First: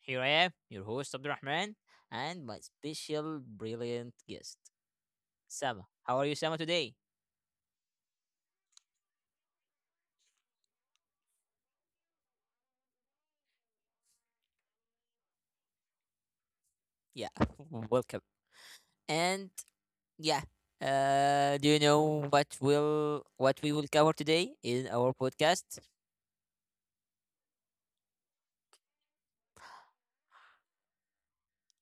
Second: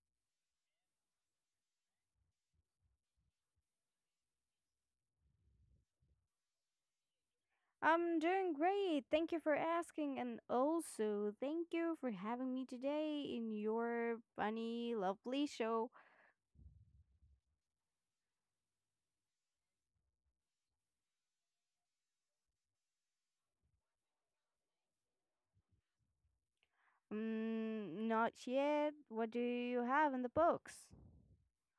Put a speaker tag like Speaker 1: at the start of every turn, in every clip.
Speaker 1: Here I am, your host, Abdurrahman, and my special brilliant guest, Sama. How are you, Sama, today?
Speaker 2: I'm doing great. Thank you for asking. And also, thank you for having me today in your funny, lovely show.
Speaker 1: Yeah, welcome. And yeah, do you know what we will cover today in our podcast?
Speaker 2: Not yet. What do you have in the books?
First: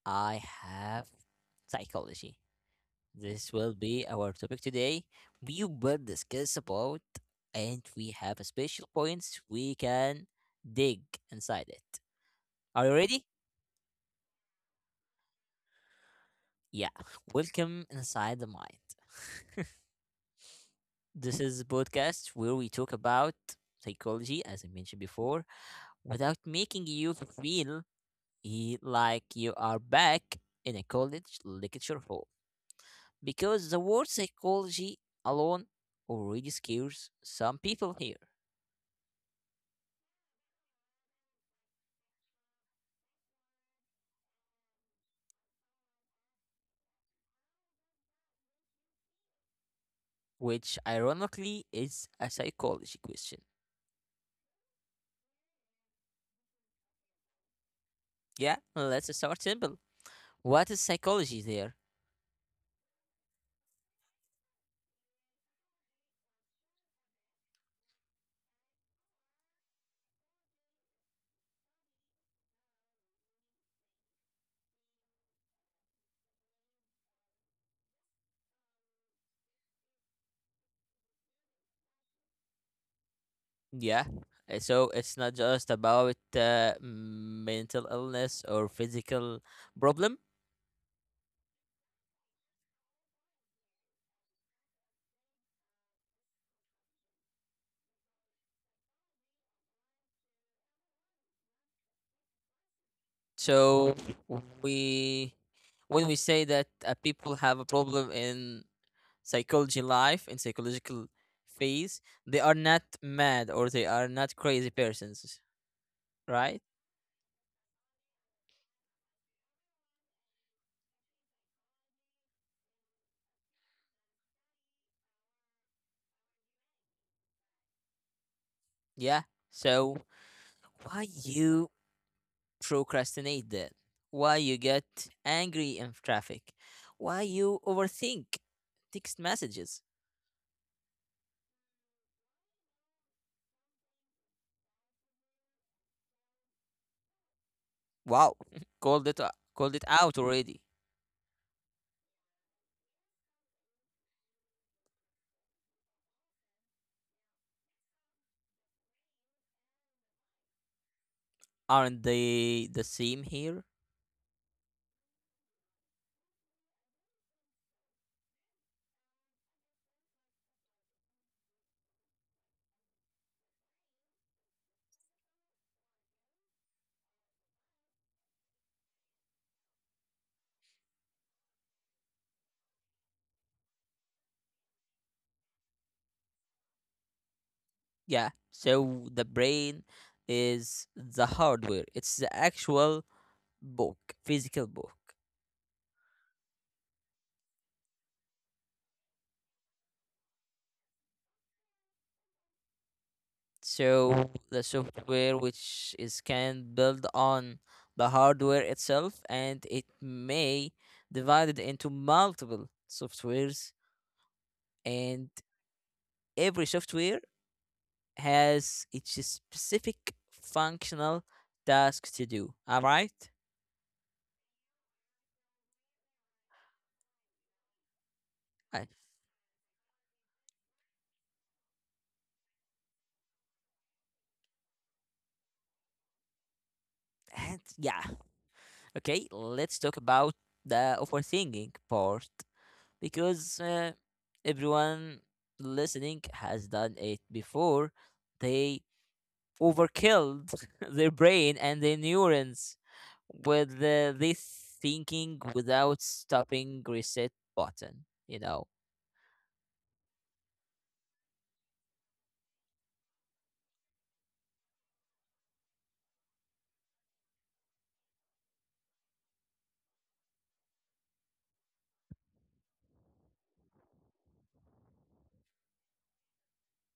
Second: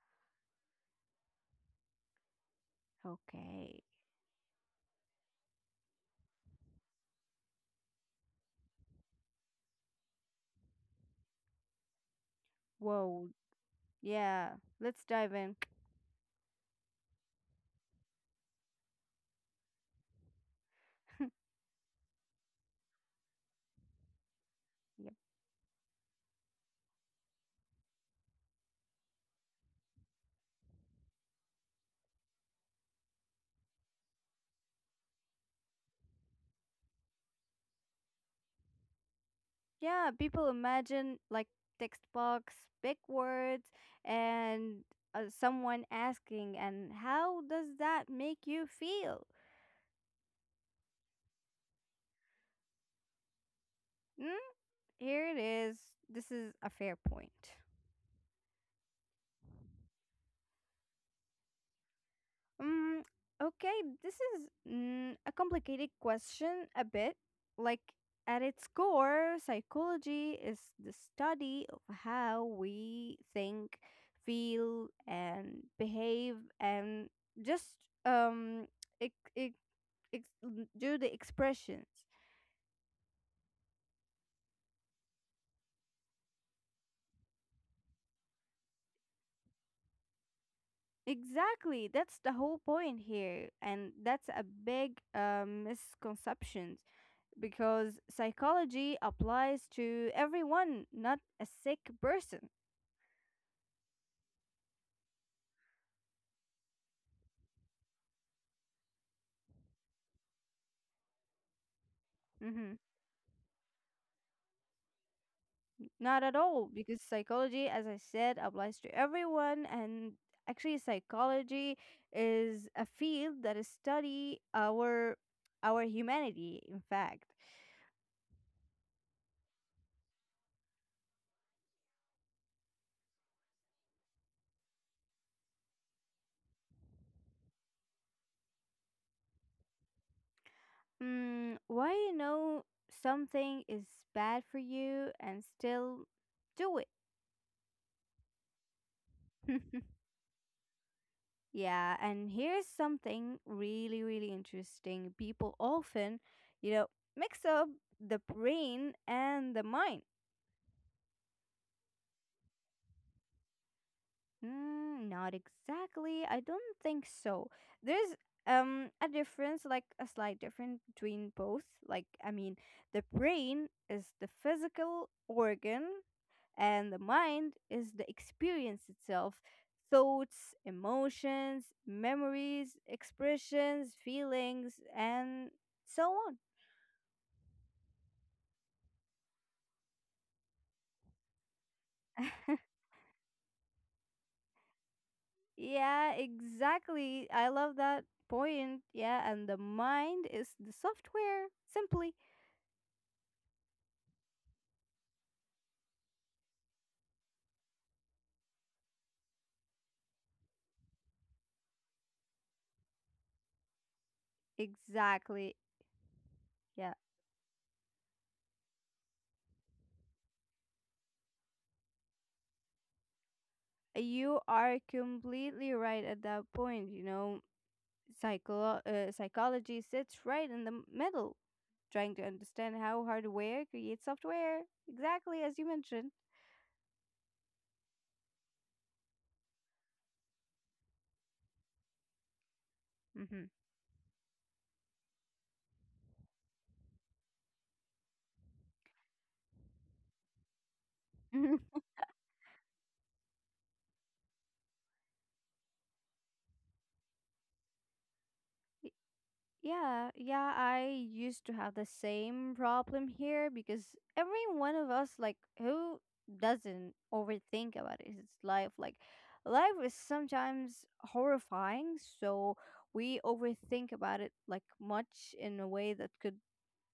Speaker 1: I have psychology. This will
Speaker 2: Okay.
Speaker 1: be our topic today. We will discuss about, and we have a special points we can dig inside it. Are you ready?
Speaker 2: Whoa. Yeah. Let's dive in.
Speaker 1: Yeah. Welcome inside the mind. This is a podcast where we talk about psychology, as I mentioned
Speaker 2: Yep.
Speaker 1: before, without making you feel like you are back in a college lecture hall. Because the word psychology alone already scares some people here.
Speaker 2: Yeah. People imagine like text box, big words, and someone asking, and how does that make you feel?
Speaker 1: Which ironically is a psychology question.
Speaker 2: Mm? Here it is. This is a fair point.
Speaker 1: Yeah, let's start simple. What is psychology there?
Speaker 2: Mm, okay, this is a complicated question a bit. Like, at its core, psychology is the study of how we think, feel, and behave, and just um, ex- ex- do the expressions.
Speaker 1: Yeah, so it's not just about mental illness or physical problem.
Speaker 2: Exactly, that's the whole point here, and that's a big misconception because psychology applies to everyone, not a sick person.
Speaker 1: So we, when we say that people have a problem in psychology life in psychological phase, they are
Speaker 2: hmm
Speaker 1: not mad or they are not crazy persons,
Speaker 2: Not at
Speaker 1: right?
Speaker 2: all, because psychology, as I said, applies to everyone. And actually, psychology is a field that is study our humanity. In fact,
Speaker 1: Yeah. So why you procrastinate that. Why you get angry in traffic, why you overthink text messages.
Speaker 2: why you know something is bad for you and still do
Speaker 1: Wow, called it
Speaker 2: it?
Speaker 1: called it out already.
Speaker 2: Yeah, and here's something really, really interesting. People often, you know, mix up the brain and the mind.
Speaker 1: Aren't they the same here?
Speaker 2: Not exactly. I don't think so. There's a difference, like a slight difference between both. Like, I mean, the brain is the physical organ. And the mind is the experience itself: thoughts, emotions, memories, expressions, feelings, and so on.
Speaker 1: Yeah. So the brain is the hardware. It's the actual book, physical book.
Speaker 2: Yeah, exactly. I love that point. Yeah, and the mind is the software, simply.
Speaker 1: So the software which is can build on the hardware itself, and it may divided into multiple softwares, and
Speaker 2: Exactly.
Speaker 1: every
Speaker 2: Yeah.
Speaker 1: software has its specific functional task to do. All right?
Speaker 2: You are completely right at that point, you know.
Speaker 1: I-
Speaker 2: Psychology sits right in the middle, trying to understand how hardware creates software, exactly as you mentioned.
Speaker 1: And yeah, okay, let's talk about the overthinking part,
Speaker 2: hmm
Speaker 1: because everyone listening has done it before. They overkilled their brain
Speaker 2: Mhm.
Speaker 1: and their neurons with this thinking without stopping reset button, you know.
Speaker 2: Y- Yeah, I used to have the same problem here because every one of us, like, who doesn't overthink about his life? Like, life is sometimes horrifying, so we overthink about it, like, much in a way that could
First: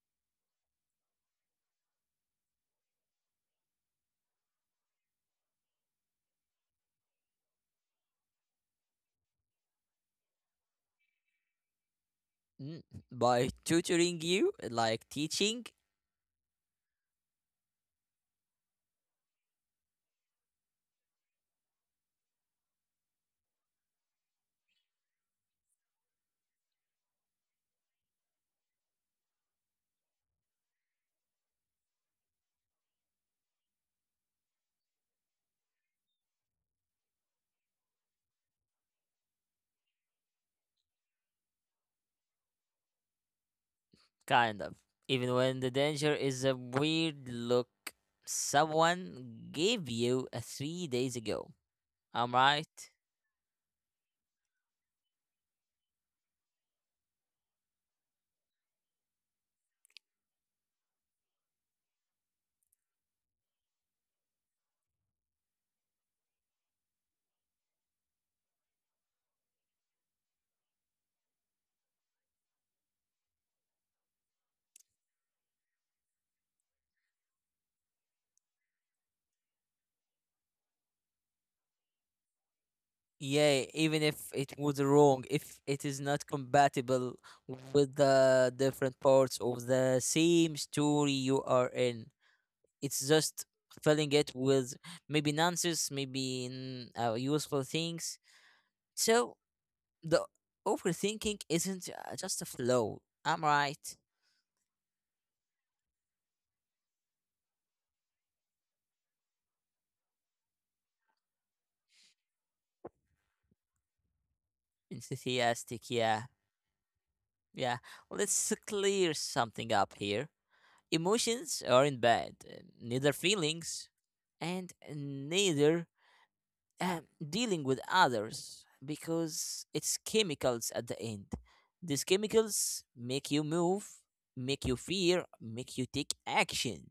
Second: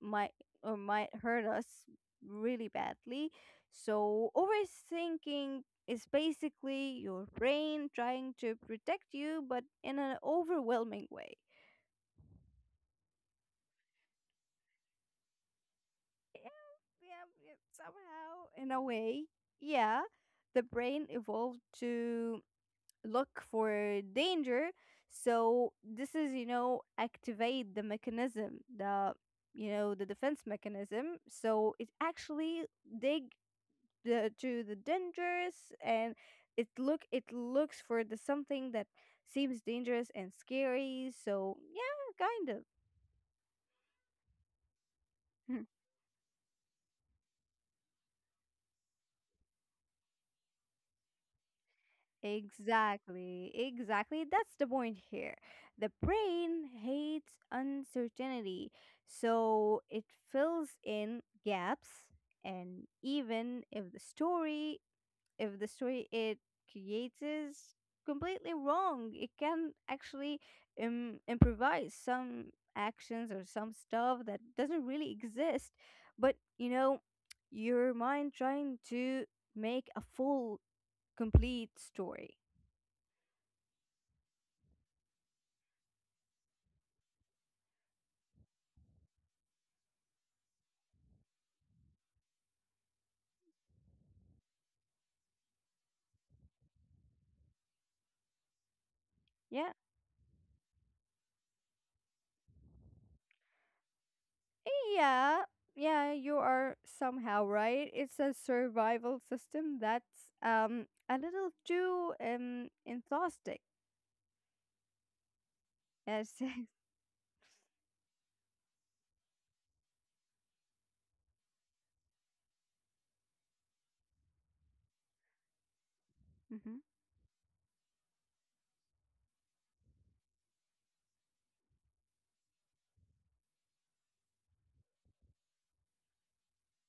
Speaker 2: might or might hurt us really badly. So overthinking is basically your brain trying to protect you, but in an overwhelming way.
Speaker 1: Mm, by tutoring you, like teaching.
Speaker 2: Yep, yep. Somehow, in a way, yeah, the brain evolved to look for danger. So this is, you know, activate the mechanism, the, you know, the defense mechanism. So it actually dig the to the dangerous and it looks for the something that seems dangerous and scary, so yeah, kind
Speaker 1: Kind of. Even
Speaker 2: of.
Speaker 1: when the danger is a weird look someone gave you a 3 days ago. I'm right.
Speaker 2: Exactly, exactly, that's the point here. The brain hates uncertainty, so it fills in gaps, and even if the story, if the story it creates is completely wrong, it can actually improvise some actions or some stuff that doesn't really exist. But you know, your mind trying to make a full, complete story.
Speaker 1: Yeah, even if it was wrong, if it is not compatible with the different parts of the same story you are in, it's just filling it with maybe nonsense, maybe useful things. So
Speaker 2: Yeah,
Speaker 1: the overthinking isn't just a flow. I'm right.
Speaker 2: yeah, yeah. You are somehow right. It's a survival system that's a little too enthusiastic.
Speaker 1: Enthusiastic, yeah.
Speaker 2: Yes.
Speaker 1: Yeah. Well, let's clear something up here. Emotions aren't bad, neither feelings, and neither um, dealing with others, because it's chemicals at the end. These chemicals make you move, make you fear, make you take action.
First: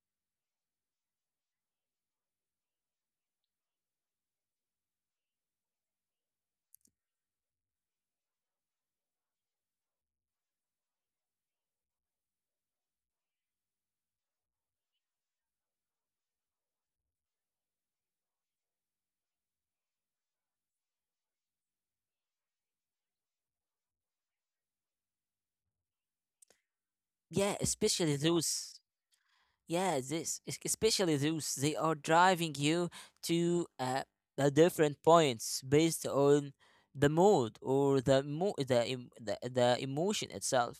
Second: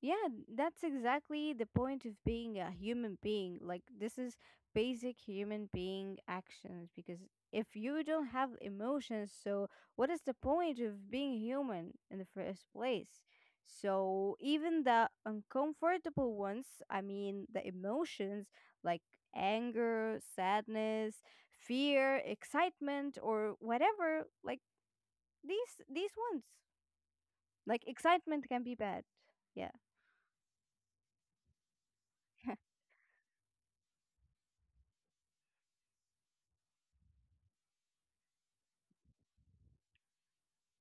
Speaker 2: Yeah, that's exactly the point of being a human being. Like, this is basic human being actions because if you don't have emotions, so what is the point of being human in the first place? So, even the uncomfortable ones, I mean, the emotions like anger, sadness, fear, excitement, or whatever, like these ones.
Speaker 1: Yeah,
Speaker 2: Like
Speaker 1: especially
Speaker 2: excitement can be
Speaker 1: those.
Speaker 2: bad. Yeah.
Speaker 1: Yeah, this especially those they are driving you to the different points based on the mood or the the, the emotion itself.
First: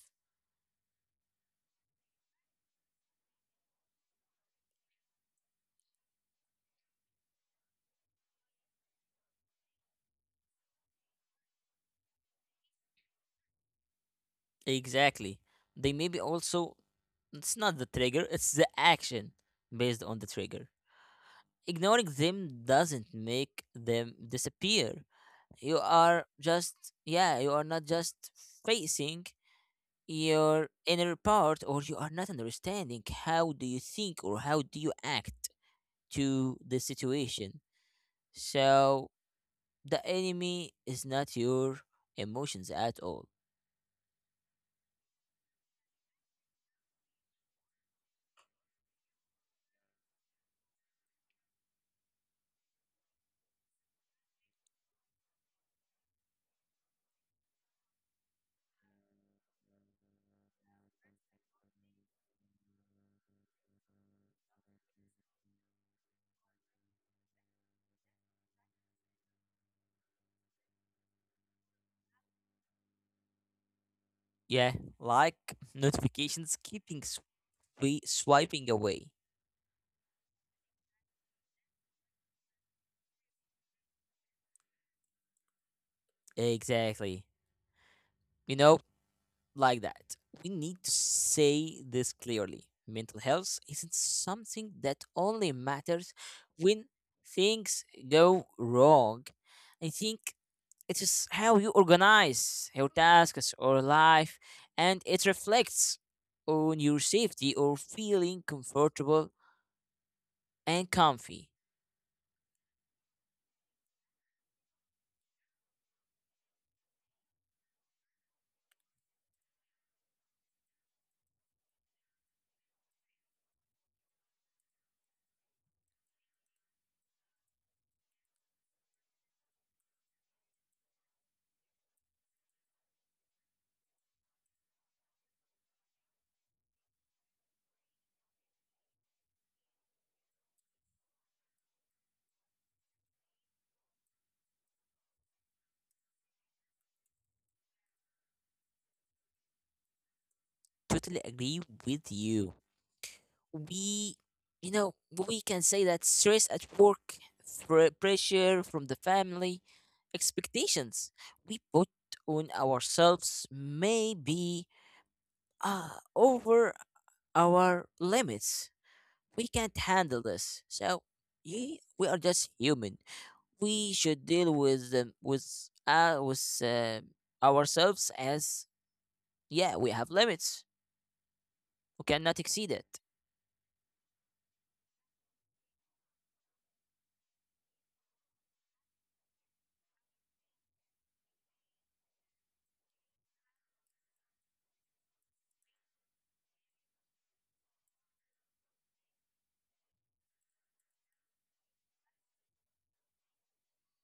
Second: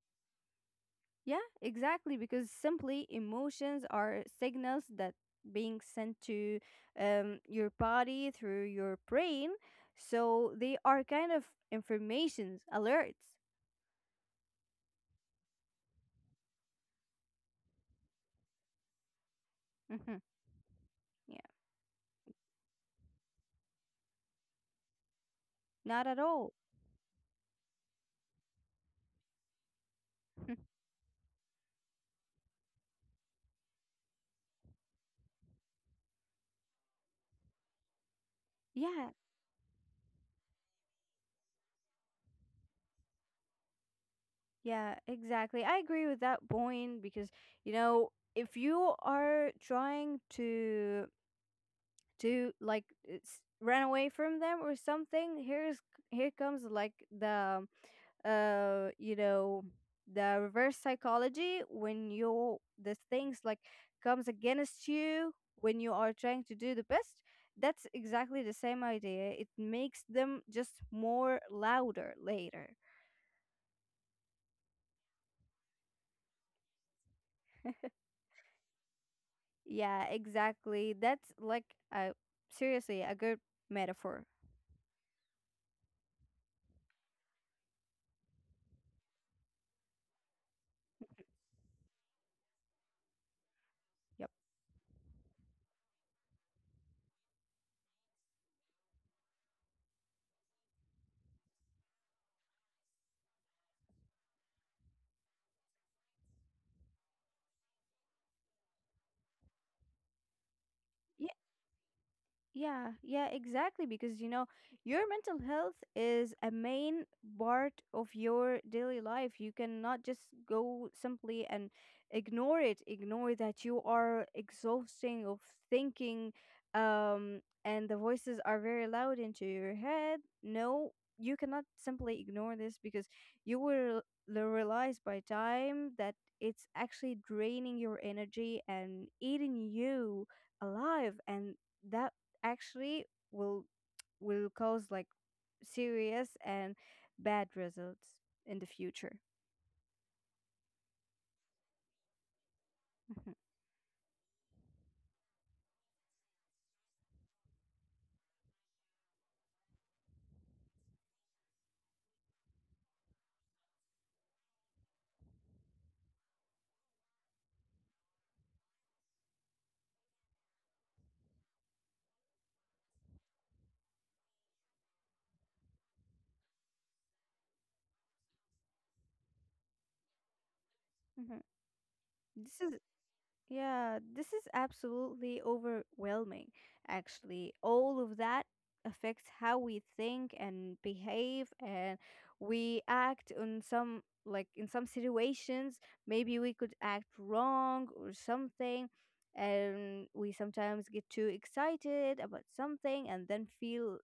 Speaker 2: Yeah, exactly. Because simply emotions are signals that being sent to your body through your brain. So they are kind of informations, alerts.
Speaker 1: Exactly. They maybe also it's not the trigger, it's the action based
Speaker 2: hmm
Speaker 1: on the trigger.
Speaker 2: Yeah,
Speaker 1: Ignoring them doesn't make them disappear. You
Speaker 2: not at
Speaker 1: are
Speaker 2: all.
Speaker 1: just, yeah, you are not just facing your inner part, or you are not understanding how do you think or how do you act to the situation.
Speaker 2: Yeah,
Speaker 1: So the enemy is not your emotions at all.
Speaker 2: yeah, exactly. I agree with that point because, you know, if you are trying to like run away from them or something, here's here comes like the uh you know the reverse psychology when you the things like comes against you when you are trying to do the best. That's exactly the same idea. It makes them just more louder later.
Speaker 1: Yeah, like notifications keeping swiping away,
Speaker 2: Yeah, exactly. That's like a seriously a good metaphor.
Speaker 1: exactly. You know, like that, we need to say this clearly. Mental health isn't
Speaker 2: Yep.
Speaker 1: something that only matters when things go wrong, I think. It is how you organize your tasks or life, and it reflects on your safety or feeling comfortable and comfy.
Speaker 2: Yeah, yeah, exactly. Because you know, your mental health is a main part of your daily life. You cannot just go simply and ignore it, ignore that you are exhausting of thinking, and the voices are very loud into your head. No, you cannot simply ignore this because you will realize by time that it's actually draining your energy and eating you alive, and that actually will will cause like serious and bad results in the future.
Speaker 1: Totally agree with you.
Speaker 2: Mhm,
Speaker 1: We, you know, we can say that stress at work, pressure from the family, expectations we put on ourselves may be uh, over our limits. We can't handle this. So yeah, we are just human. We should deal with them with ourselves, as, yeah, we have limits.
Speaker 2: mhm.
Speaker 1: We cannot
Speaker 2: This
Speaker 1: exceed
Speaker 2: is
Speaker 1: it.
Speaker 2: Yeah, this is absolutely overwhelming, actually. All of that affects how we think and behave and we act in some, like in some situations, maybe we could act wrong or something. And we sometimes get too excited about something and then feel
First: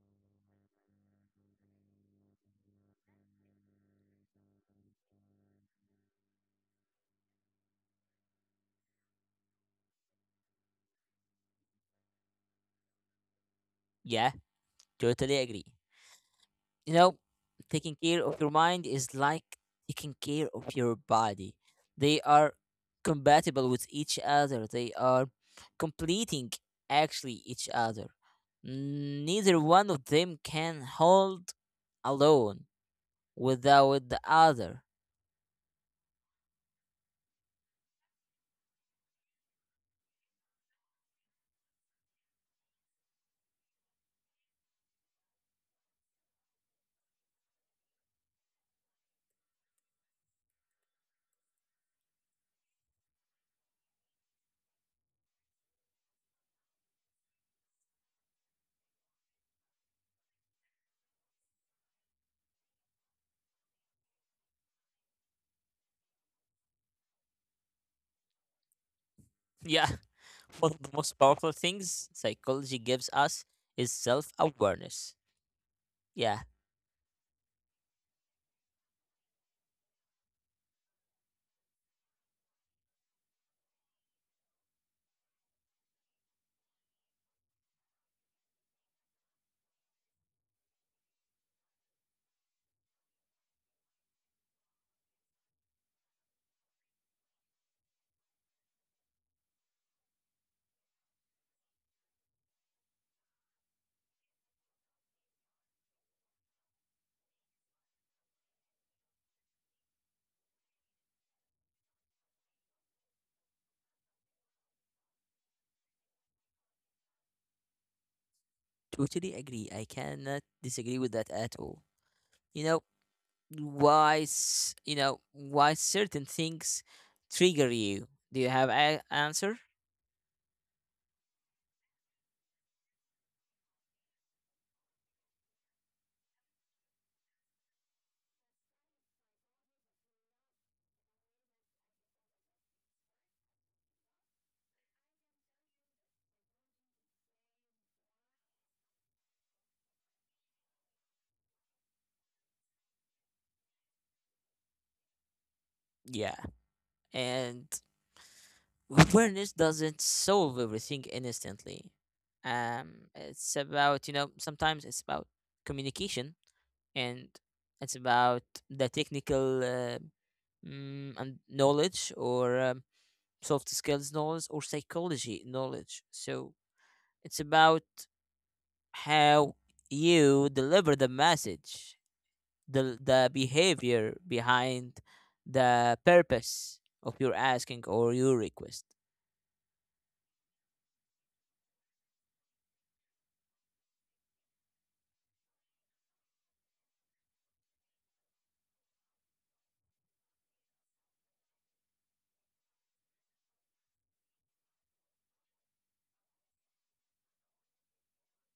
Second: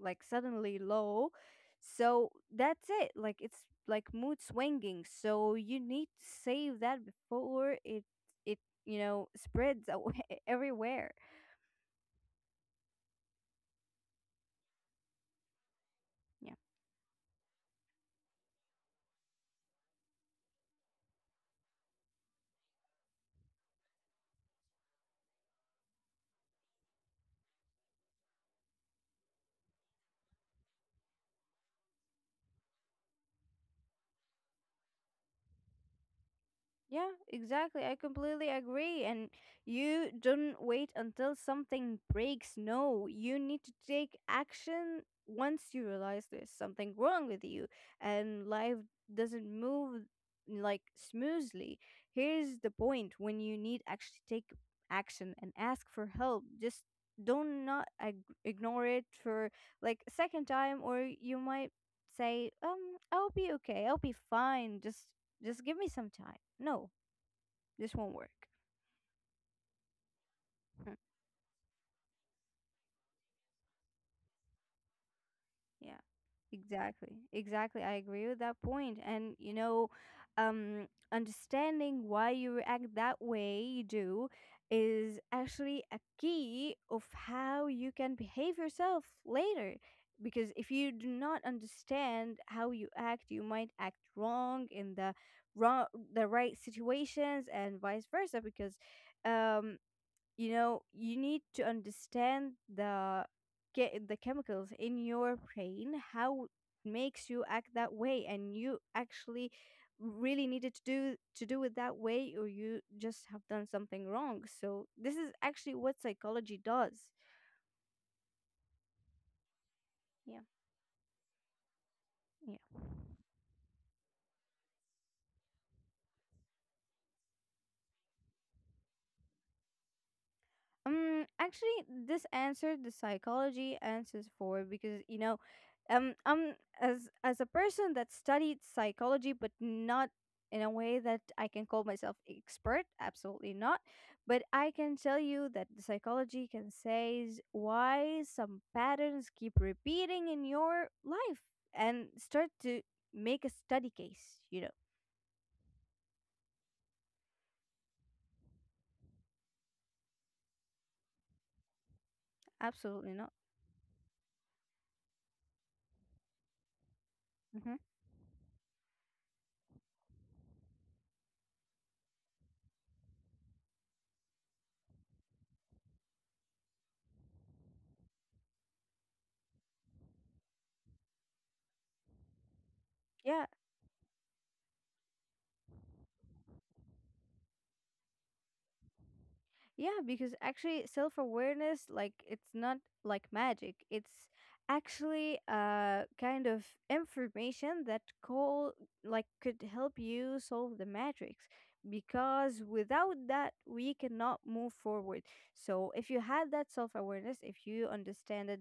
Speaker 2: like suddenly low. So that's it. Like it's like mood swinging. So you need to save that before it it you know, spreads everywhere.
Speaker 1: Yeah, totally agree. You know, taking care of your mind is like taking care of your body. They are compatible with each other. They are completing actually each other. Neither one of them can hold alone, without the other.
Speaker 2: Yeah, exactly. I completely agree. And you don't wait until something breaks. No, you need to take action once you realize there's something wrong with you and life doesn't move like smoothly. Here's the point when you need actually take action and ask for help. Just don't not ignore it for like a second time or you might say I'll be okay, I'll be fine, just give me some time. No, this won't work.
Speaker 1: Yeah, one of the
Speaker 2: Mm,
Speaker 1: most powerful things psychology gives us is self awareness.
Speaker 2: yeah,
Speaker 1: Yeah,
Speaker 2: exactly. Exactly. I agree with that point. And, you know, um, understanding why you react that way you do is actually a key of how you can behave yourself later. Because if you do not understand how you act, you might act wrong in the wrong the right situations and vice versa because um you know, you need to understand the get the chemicals in your brain how it makes you act that way, and you actually really needed to do it that way or you just have done something wrong. So this is actually what psychology does.
Speaker 1: totally agree. I cannot disagree with that at all. You
Speaker 2: Yeah.
Speaker 1: know, why, you know, why certain things trigger you? Do you have an answer?
Speaker 2: Actually, this answer the psychology answers for because you know, um, um, as a person that studied psychology, but not in a way that I can call myself expert, absolutely not. But I can tell you that the psychology can says why some patterns keep repeating in your life and start to make a study case. You know,
Speaker 1: Yeah. And awareness doesn't solve everything instantly. Um,
Speaker 2: absolutely not.
Speaker 1: it's about, you know, sometimes it's about communication, and
Speaker 2: Mm-hmm.
Speaker 1: it's about the technical and knowledge, or soft skills knowledge or psychology knowledge. So it's about how you deliver the message, the
Speaker 2: Yeah,
Speaker 1: behavior behind the purpose of your asking or your request.
Speaker 2: yeah, because actually self awareness, like it's not like magic. It's actually a kind of information that call like could help you solve the matrix because without that we cannot move forward. So if you had that self awareness, if you understand that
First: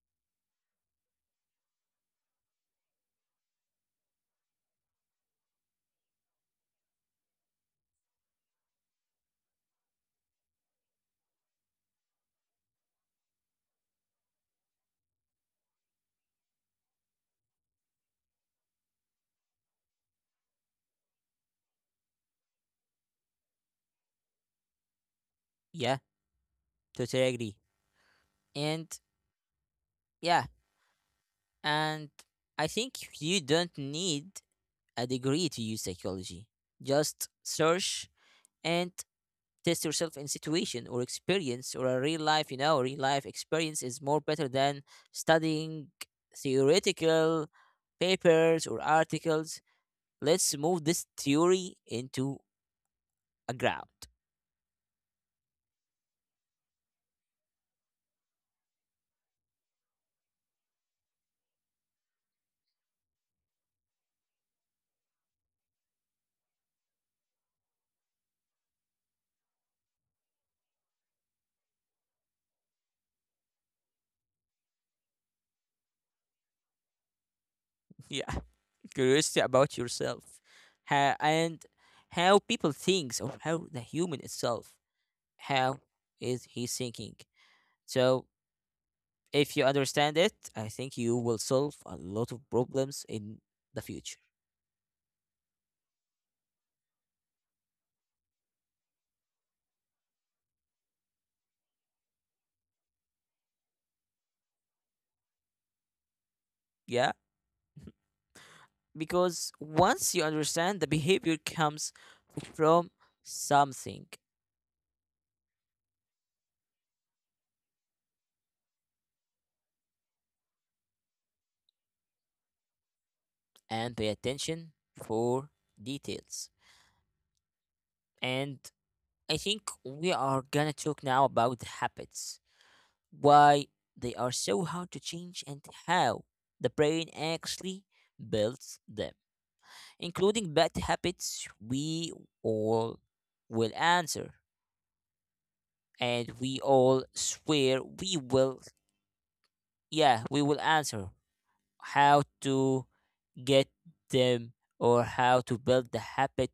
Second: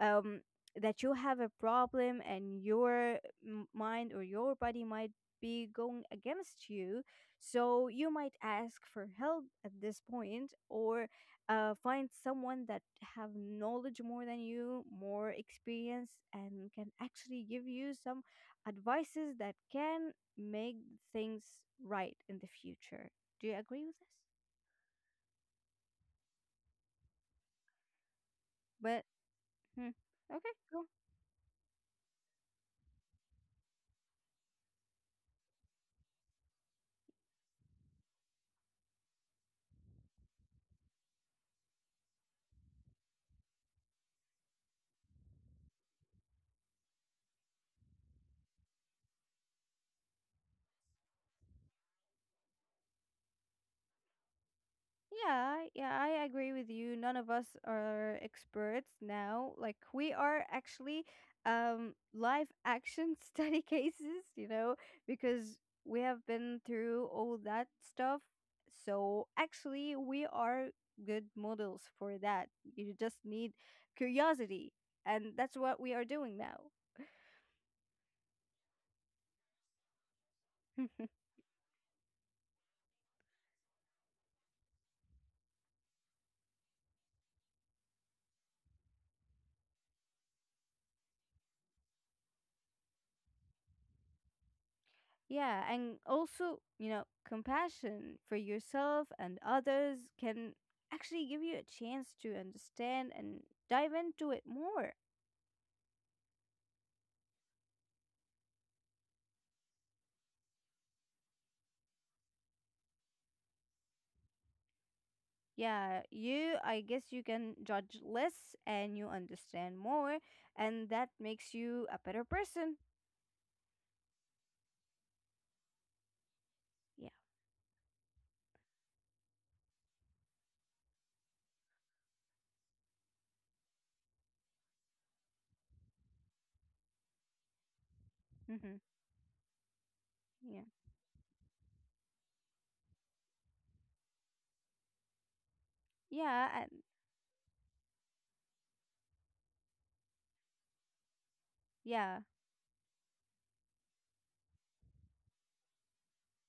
Speaker 2: um that you have a problem and your mind or your body might be going against you, so you might ask for help at this point or find someone that have knowledge more than you, more experience, and can actually give you some advices that can make things right in the future. Do you agree with this?
Speaker 1: Yeah, totally agree. And
Speaker 2: But hmm,
Speaker 1: yeah,
Speaker 2: okay. Go.
Speaker 1: and I think you don't need a degree to use psychology. Just search and test yourself in situation or experience or a real life experience is more better than studying theoretical papers or articles. Let's move this theory into a ground.
Speaker 2: Yeah, yeah, I agree with you. None of us are experts now. Like we are actually live action study cases, you know, because we have been through all that stuff. So actually we are good models for that. You just need curiosity, and that's what we are doing now.
Speaker 1: Yeah, curiosity about yourself, and how people thinks, or how the human itself, how is he thinking. So if you understand it, I think you will solve a lot of problems in the future.
Speaker 2: Yeah, and also, you know, compassion for yourself and others can actually give you a chance to understand and dive into it more.
Speaker 1: Yeah, because once you understand the behavior comes from something.
Speaker 2: Yeah, you, I guess you can judge less and you understand more, and that makes you a better person.
Speaker 1: And pay attention for details.
Speaker 2: Yeah.
Speaker 1: And I think we are gonna talk now about habits, why they are so hard to change, and how the brain actually
Speaker 2: Mm-hmm.
Speaker 1: builds them, including
Speaker 2: Yeah.
Speaker 1: bad habits we all will answer and
Speaker 2: Yeah.
Speaker 1: we
Speaker 2: And
Speaker 1: all swear we will. Yeah, we will answer how
Speaker 2: yeah.
Speaker 1: to get them, or how to build the habit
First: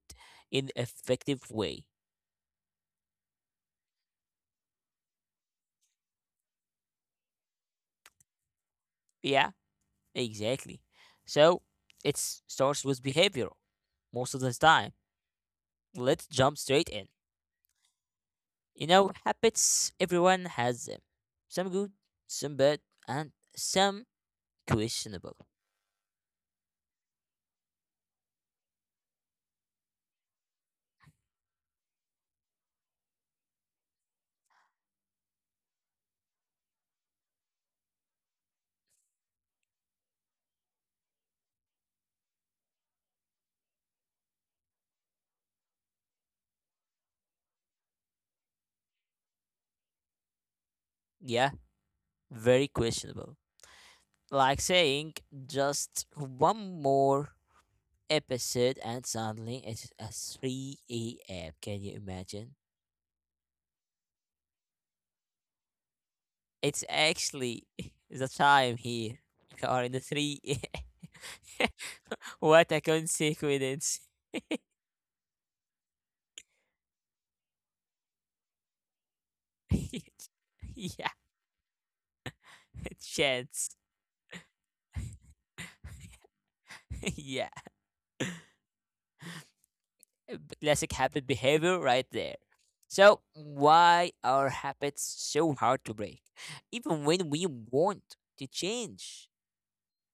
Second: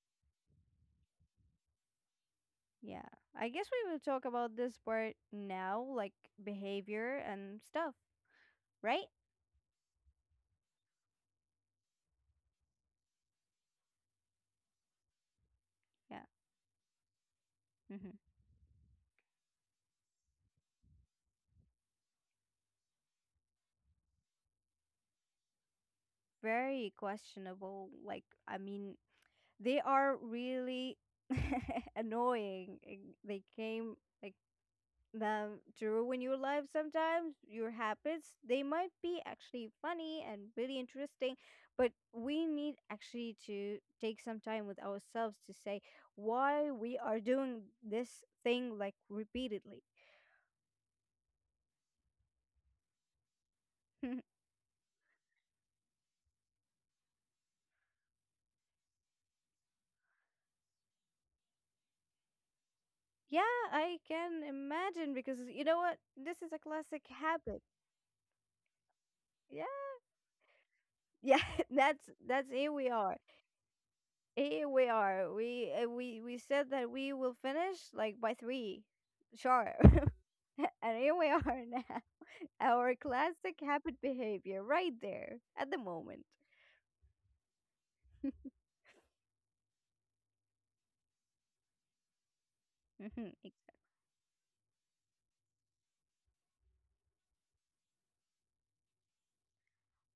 Speaker 1: in effective way.
Speaker 2: Yeah. I guess we will talk about this part now, like behavior and stuff, right?
Speaker 1: Yeah, exactly. So it starts with behavior most of the time.
Speaker 2: Yeah.
Speaker 1: Let's jump straight in.
Speaker 2: Mm-hmm.
Speaker 1: You know, habits, everyone has them. Some good, some bad, and some questionable.
Speaker 2: Very questionable. Like, I mean, they are really annoying. And They came like them to ruin your life sometimes, your habits. They might be actually funny and really interesting, but we need actually to take some time with ourselves to say why we are doing this thing like repeatedly.
Speaker 1: Yeah, very questionable. Like saying just one more episode and suddenly it's at 3 a.m. Can you imagine?
Speaker 2: Yeah, I can imagine because you know what? This is a
Speaker 1: It's
Speaker 2: classic habit.
Speaker 1: actually the time here.
Speaker 2: Yeah.
Speaker 1: We are in the three.
Speaker 2: Yeah, that's that's here
Speaker 1: What a
Speaker 2: we are.
Speaker 1: consequence.
Speaker 2: Here we are. We we said that we will finish like by three, sharp, and
Speaker 1: Yeah,
Speaker 2: here we are now. Our classic
Speaker 1: chance.
Speaker 2: habit behavior, right there at the moment.
Speaker 1: Yeah, classic habit behavior right there. So, why are habits so hard to break? Even when we want to change.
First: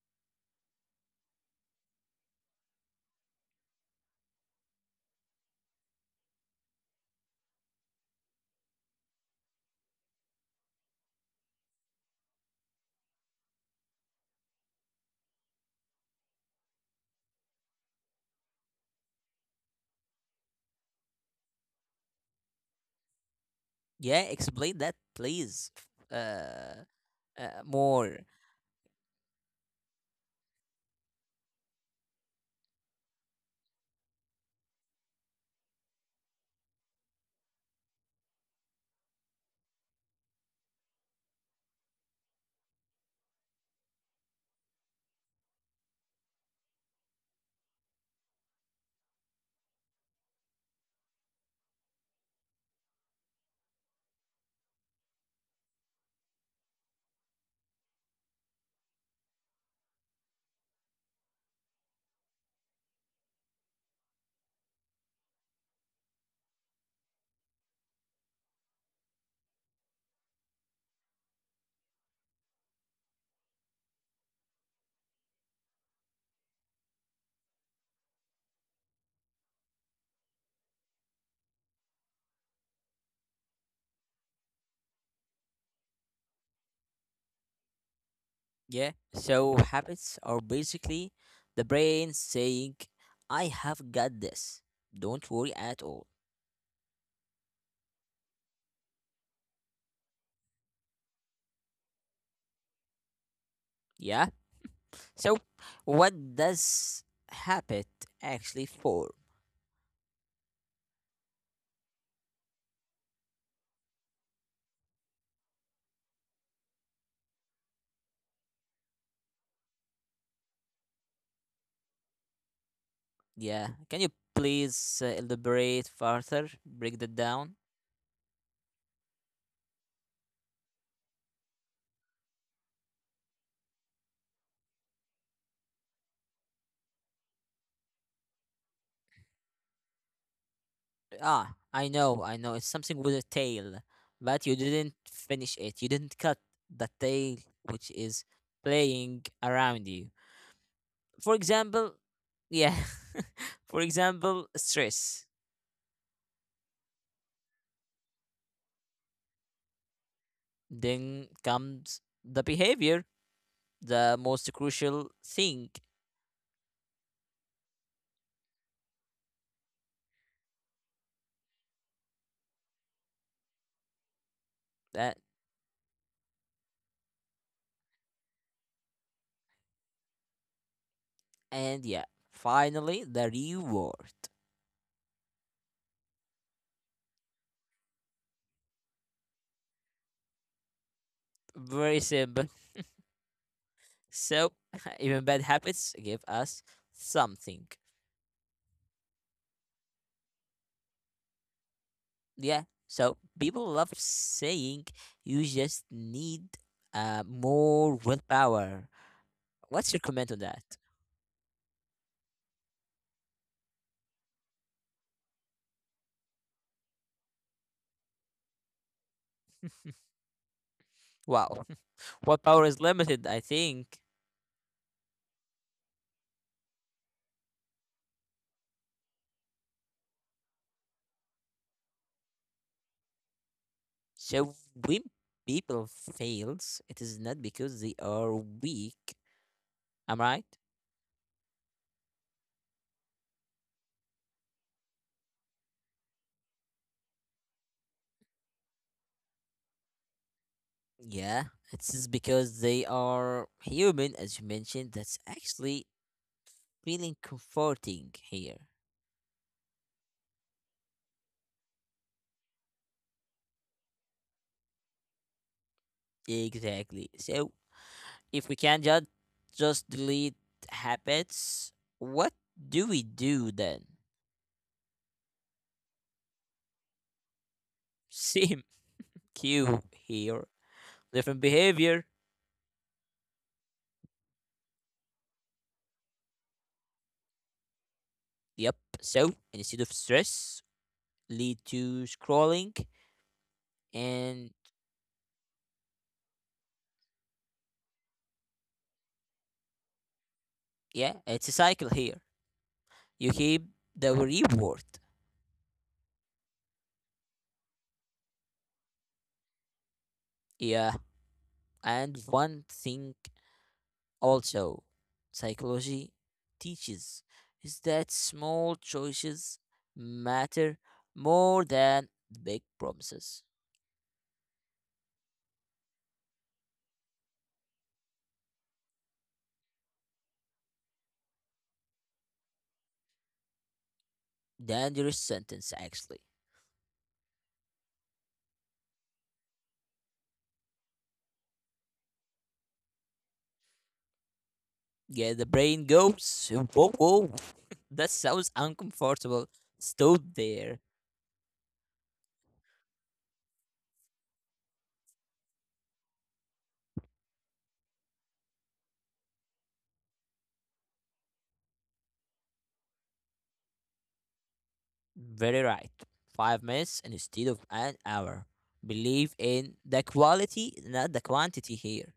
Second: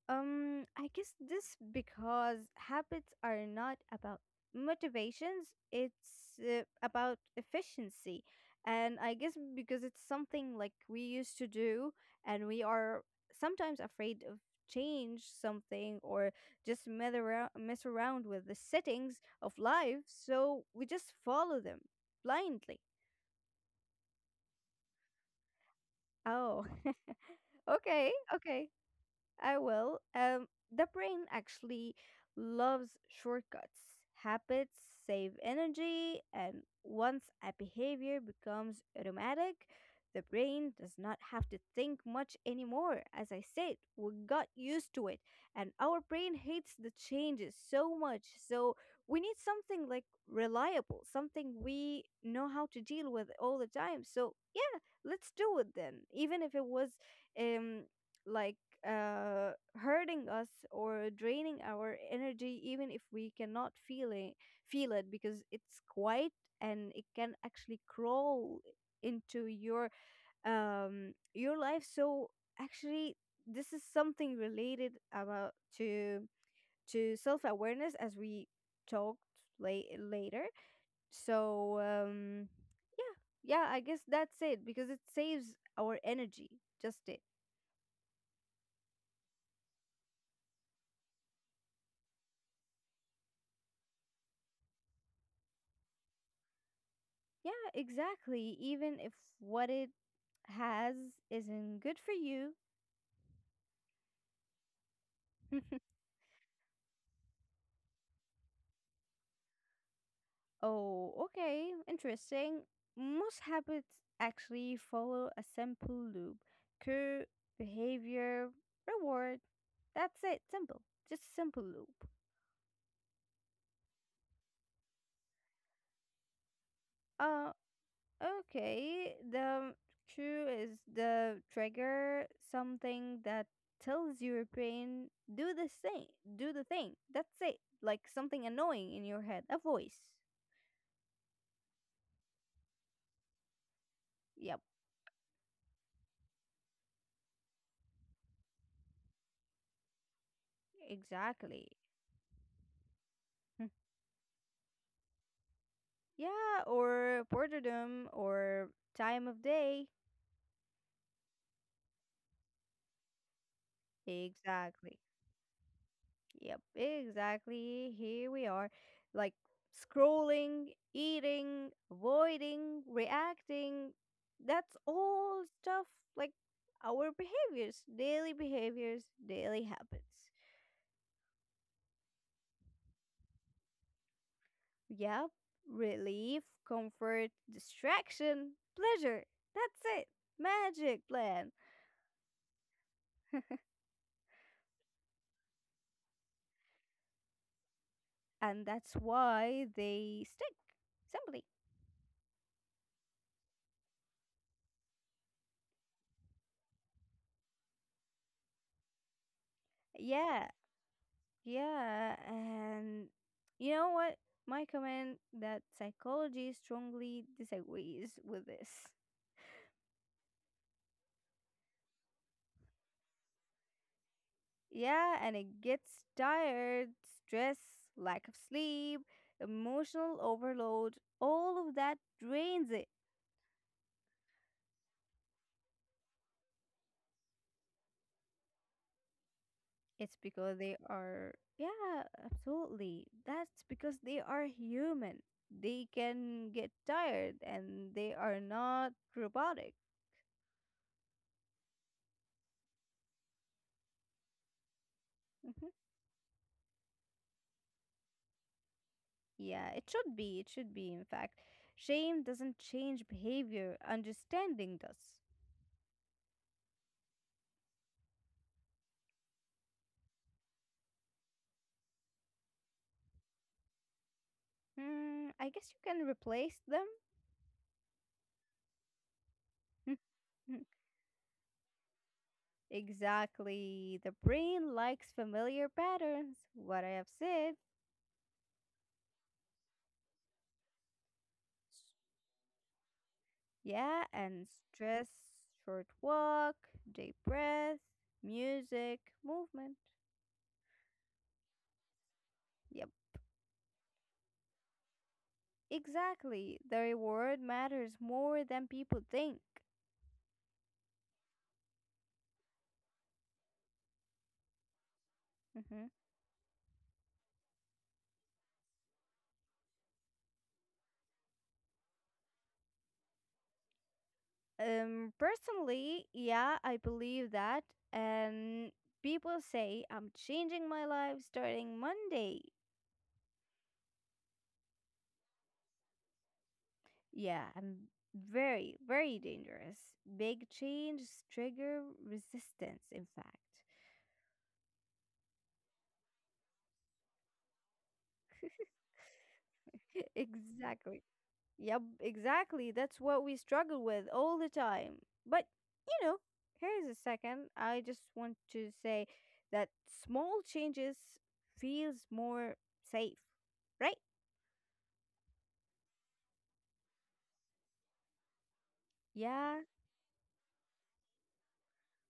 Speaker 2: I guess this because habits are not about motivations, it's about efficiency. And I guess because it's something like we used to do, and we are sometimes afraid of change something or just mess around with the settings of life, so we just follow them blindly.
Speaker 1: Yeah, explain that, please.
Speaker 2: Oh,
Speaker 1: Uh,
Speaker 2: okay,
Speaker 1: more.
Speaker 2: okay. I will. The brain actually loves shortcuts. Habits save energy, and once a behavior becomes automatic, the brain does not have to think much anymore. As I said, we got used to it, and our brain hates the changes so much. So, we need something like reliable, something we know how to deal with all the time. So, yeah, let's do it then, even if it was um, like hurting us or draining our energy, even if we cannot feel it because it's quiet and it can actually crawl into your life. So actually, this is something related about to to self awareness as we talked later. So um, yeah, yeah, I guess that's it because it saves our energy. Just it.
Speaker 1: Yeah, so habits are basically the brain saying, I have got this. Don't worry at all.
Speaker 2: Yeah, exactly. Even if what it has isn't good for you.
Speaker 1: Yeah? So, what does habit actually for?
Speaker 2: Oh, okay, interesting. Most habits actually follow a simple loop cue, behavior, reward. That's it, simple. Just simple loop.
Speaker 1: Yeah, can you please elaborate further? Break that
Speaker 2: Uh.
Speaker 1: down?
Speaker 2: Okay, the cue is the trigger, something that tells your brain do this thing, do the thing. That's it. Like something annoying in your head, a voice.
Speaker 1: Ah, I know, I know. It's something with a tail, but you
Speaker 2: Yep,
Speaker 1: didn't finish it. You didn't cut the tail, which is playing around you. For
Speaker 2: exactly.
Speaker 1: example, yeah,
Speaker 2: Hmm.
Speaker 1: for example, stress.
Speaker 2: Yeah, or boredom or time of day.
Speaker 1: Then comes the behavior, the most
Speaker 2: Exactly.
Speaker 1: crucial thing.
Speaker 2: Yep, exactly. Here we are, like scrolling, eating, avoiding, reacting. That's
Speaker 1: That.
Speaker 2: all stuff like our behaviors, daily habits.
Speaker 1: And yeah, finally the reward.
Speaker 2: Yep, relief, comfort, distraction, pleasure. That's it. Magic plan.
Speaker 1: Very simple. So even bad habits give us something.
Speaker 2: And that's why they stick. Simply.
Speaker 1: Yeah. So people love saying you just need more willpower. What's your comment on
Speaker 2: Yeah,
Speaker 1: that?
Speaker 2: Yeah, and you know what? My comment that psychology strongly disagrees with this.
Speaker 1: Wow. What power is limited, I think.
Speaker 2: Yeah, and it gets tired, stress, lack of sleep, emotional overload, all of that drains it.
Speaker 1: So when people fails, it is not because they are weak.
Speaker 2: It's
Speaker 1: I'm right.
Speaker 2: because they are, yeah, absolutely. That's because they are human. They can get tired and they are not robotic.
Speaker 1: Yeah, it is because they are human, as you mentioned. That's actually feeling comforting here.
Speaker 2: Yeah, it should be. It should be, in fact. Shame doesn't change behavior, understanding does.
Speaker 1: Exactly. So if we can just delete habits, what do we do then?
Speaker 2: Hmm, I guess you can replace them.
Speaker 1: Same cue here. Different behavior.
Speaker 2: Exactly. The brain likes familiar patterns, what I have said.
Speaker 1: Yep. So instead of stress, lead
Speaker 2: S-
Speaker 1: to scrolling
Speaker 2: Yeah,
Speaker 1: and,
Speaker 2: and stress, short walk, deep breath, music, movement.
Speaker 1: yeah, it's a cycle here.
Speaker 2: Yep,
Speaker 1: You keep the reward.
Speaker 2: exactly. The reward matters more than people think.
Speaker 1: Yeah, and one thing also
Speaker 2: Mm-hmm.
Speaker 1: psychology teaches is that small choices matter more than big promises.
Speaker 2: Personally, yeah, I believe that. And people say I'm changing my life starting Monday.
Speaker 1: Dangerous sentence, actually.
Speaker 2: Yeah, I'm very, very dangerous. Big change trigger resistance, in fact.
Speaker 1: Yeah, the brain goes, whoa, whoa, that sounds uncomfortable. Stood there.
Speaker 2: Exactly. Yep, exactly. That's what we struggle with all the time. But, you know, here's a second. I just want to say that small changes feels more safe, right?
Speaker 1: Very right. 5 minutes instead of an hour. Believe
Speaker 2: Yeah,
Speaker 1: in the quality, not the quantity here.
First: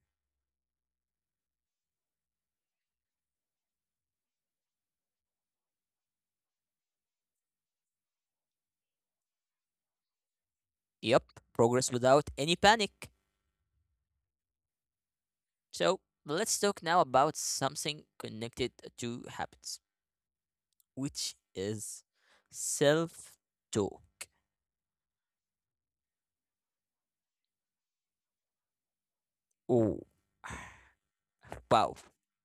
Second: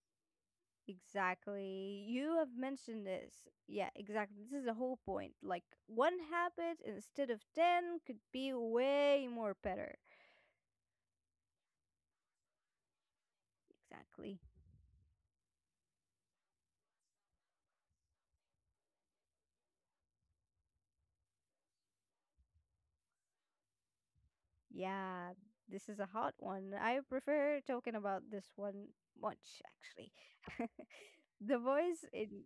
Speaker 2: Exactly. You have mentioned this. Yeah, exactly. This is the whole point. Like one habit instead of 10 could be way more better.
Speaker 1: Yep, progress without any panic.
Speaker 2: Exactly.
Speaker 1: So let's talk now about something connected to habits, which is self talk.
Speaker 2: Yeah, this is a hot one. I prefer talking about this one much
Speaker 1: Oh,
Speaker 2: actually. The
Speaker 1: wow.
Speaker 2: voice in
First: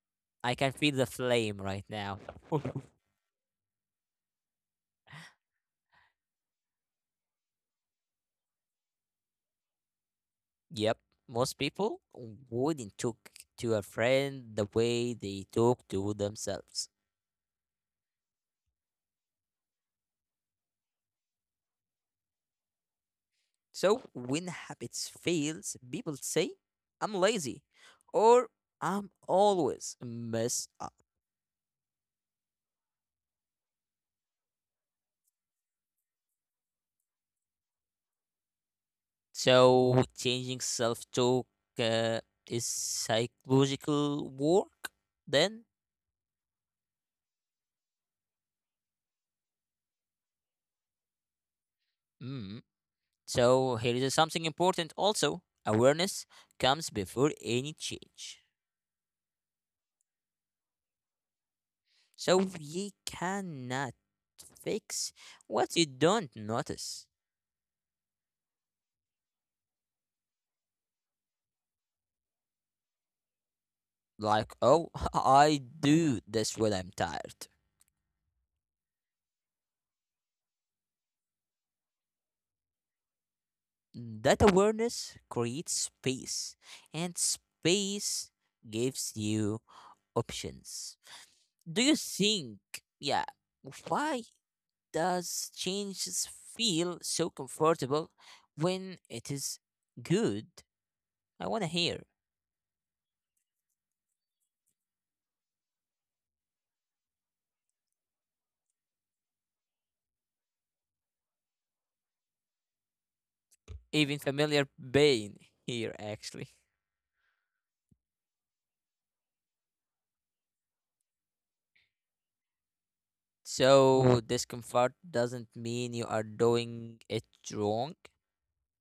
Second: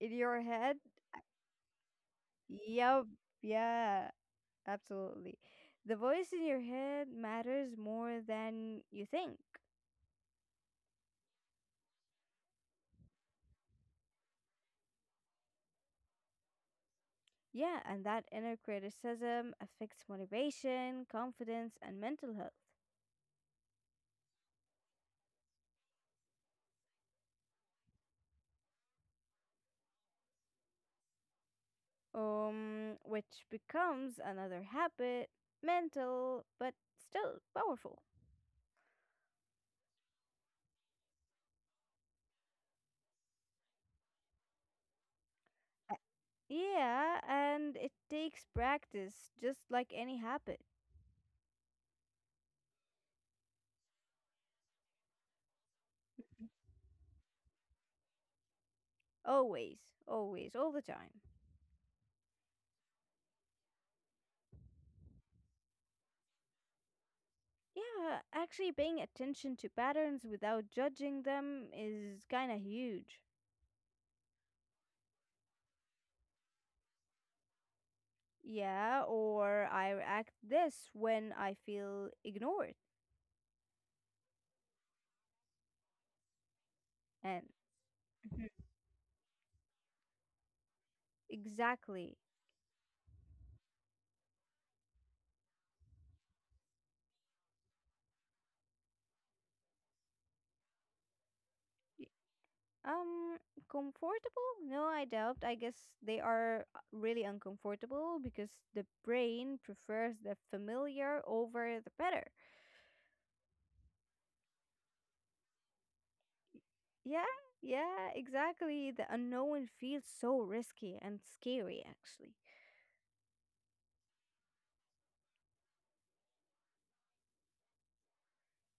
Speaker 2: in your
Speaker 1: I can
Speaker 2: head.
Speaker 1: feel the
Speaker 2: uh,
Speaker 1: flame right now.
Speaker 2: Yup. Yeah, absolutely. The voice in your head matters more than you think.
Speaker 1: Yep, most people wouldn't talk to a friend the way they talk to themselves.
Speaker 2: Yeah, and that inner criticism affects motivation, confidence, and mental health,
Speaker 1: So when habits fails, people say, I'm lazy, or I'm always messed up.
Speaker 2: which becomes another habit, mental, but still powerful.
Speaker 1: So changing self-talk uh, is psychological work then?
Speaker 2: Uh, Yeah, and it takes practice, just like any habit.
Speaker 1: Mm. So here is something important also. Awareness comes before any change.
Speaker 2: Always, always, all the time.
Speaker 1: So you cannot fix what you don't notice.
Speaker 2: Yeah, actually paying attention to patterns without judging them is kind of huge.
Speaker 1: Like, oh, I do this when I'm tired.
Speaker 2: Yeah, or I react this when I feel ignored.
Speaker 1: That awareness creates space, and
Speaker 2: And
Speaker 1: space
Speaker 2: Mhm.
Speaker 1: gives you options. Do you
Speaker 2: Exactly.
Speaker 1: think, yeah, why does changes feel so comfortable when it is good? I want to hear.
Speaker 2: Y- Um, comfortable? No, I doubt. I guess they are really uncomfortable because the brain prefers the familiar over the better.
Speaker 1: Even familiar pain here, actually.
Speaker 2: Yeah, yeah, exactly. The unknown feels so risky and scary, actually.
Speaker 1: So, discomfort doesn't mean you are doing it wrong.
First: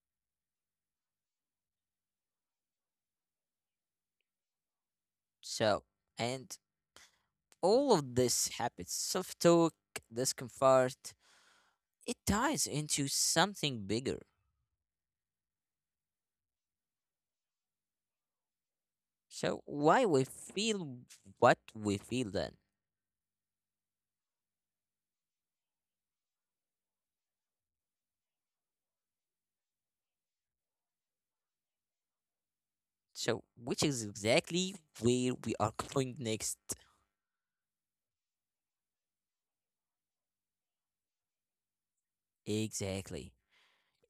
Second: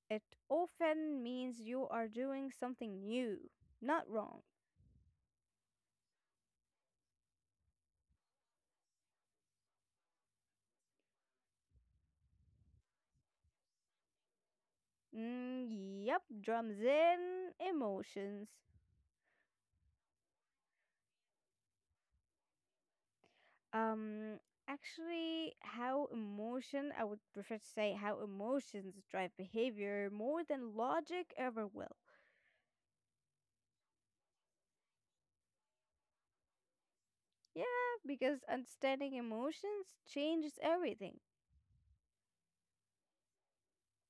Speaker 2: It often means you are doing something new, not wrong.
Speaker 1: So, and all of this happens, self talk, discomfort, it ties into something bigger.
Speaker 2: Mm, yep, drums in emotions.
Speaker 1: So why we feel what we feel then.
Speaker 2: Um, actually, I would prefer to say how emotions drive behavior more than logic ever will.
Speaker 1: So which is exactly where we are going next.
Speaker 2: Yeah, because understanding emotions changes everything.
Speaker 1: Exactly.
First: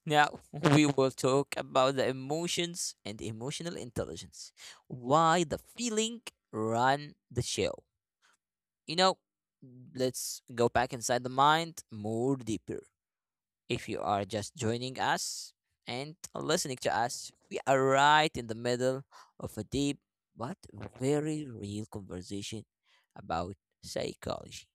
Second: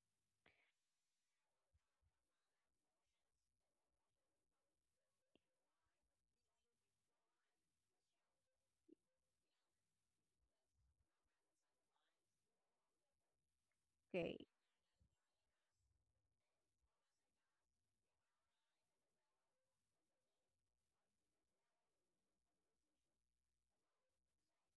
Speaker 1: Now we will talk about the emotions and emotional intelligence. Why the feeling run the show. You know, let's go back inside the mind more deeper. If you are
Speaker 2: Okay,
Speaker 1: just joining us and listening to us, we are right in the middle of a deep but very real conversation about psychology.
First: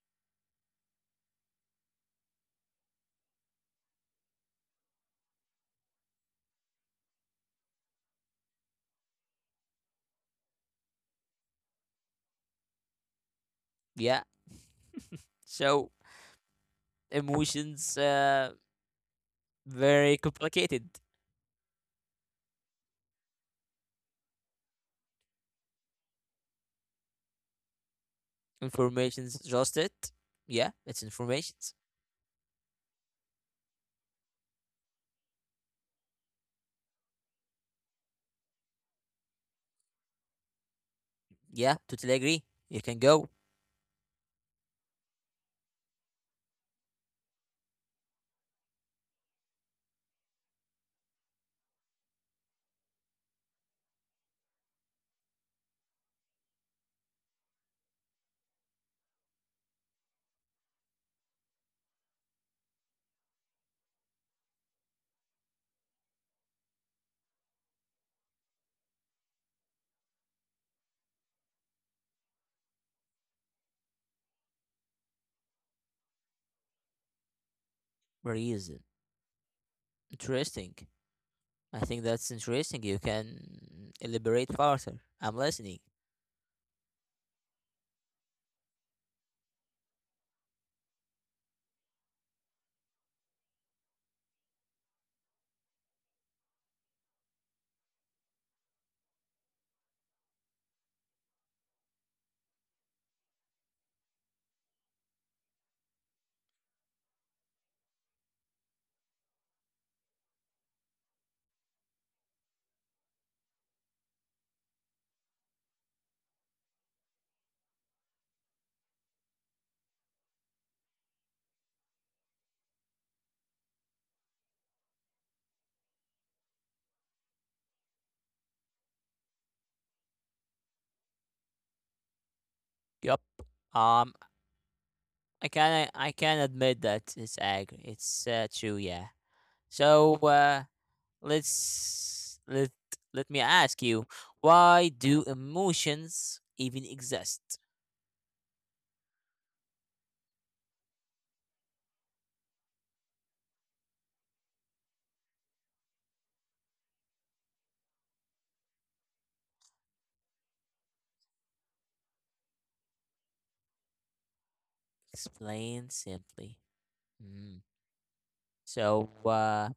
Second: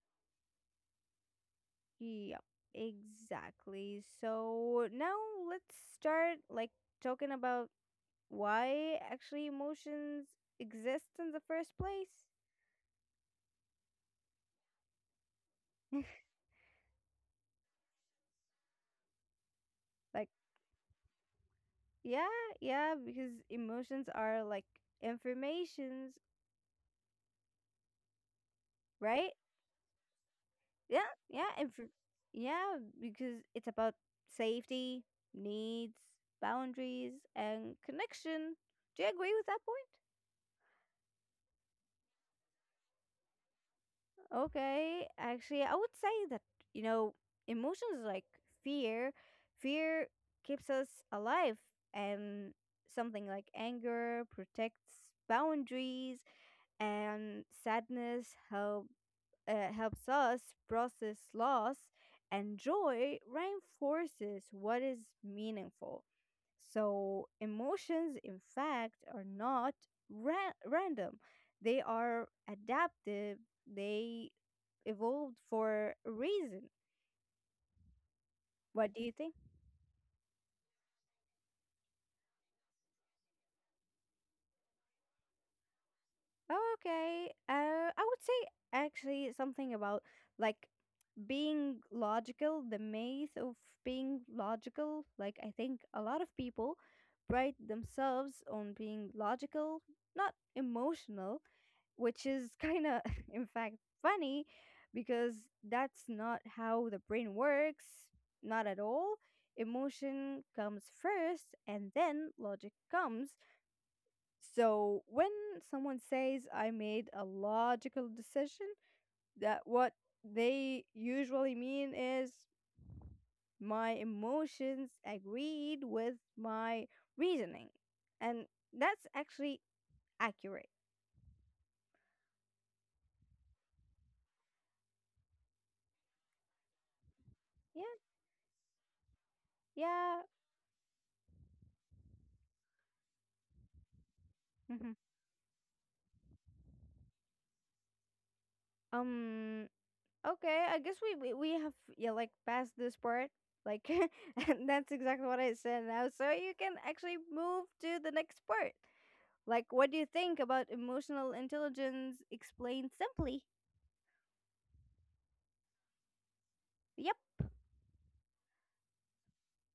Speaker 2: yeah, exactly. So now let's start like talking about why actually emotions exist in the first place.
Speaker 1: Yeah, so emotions, very
Speaker 2: Like,
Speaker 1: complicated.
Speaker 2: yeah, yeah, because emotions are like informations, right?
Speaker 1: Information's just it. Yeah, it's
Speaker 2: Yeah, yeah, and
Speaker 1: informations.
Speaker 2: for, yeah, because it's about safety, needs, boundaries, and connection. Do you agree with that point?
Speaker 1: Yeah, totally agree. You can go.
Speaker 2: Okay, actually, I would say that, you know, emotions like fear, fear keeps us alive, and something like anger protects boundaries, and helps us process loss, and joy reinforces what is meaningful. So, emotions, in fact, are not random, they are adaptive, they evolved for a reason.
Speaker 1: Reason.
Speaker 2: What do you think?
Speaker 1: Interesting. I think that's interesting. You can elaborate further. I'm listening.
Speaker 2: Oh, okay. I would say actually something about like being logical, the myth of being logical. Like, I think a lot of people pride themselves on being logical, not emotional, which is kind of, in fact, funny because that's not how the brain works, not at all. Emotion comes first and then logic comes. So, when someone says, I made a logical decision, that what they usually mean is my emotions agreed with my reasoning. And that's actually accurate.
Speaker 1: Yup. Um, I can admit that it's ag.
Speaker 2: Yeah,
Speaker 1: It's true, yeah. So
Speaker 2: yeah.
Speaker 1: let's let me ask you, why
Speaker 2: Mhm.
Speaker 1: do emotions even exist?
Speaker 2: Um, okay, I guess we have, yeah, like, passed this part. Like, and that's exactly what I said now. So you can actually move to the next part. Like, what do you think about emotional intelligence explained simply?
Speaker 1: Explain simply.
Speaker 2: Yep.
Speaker 1: Mm. So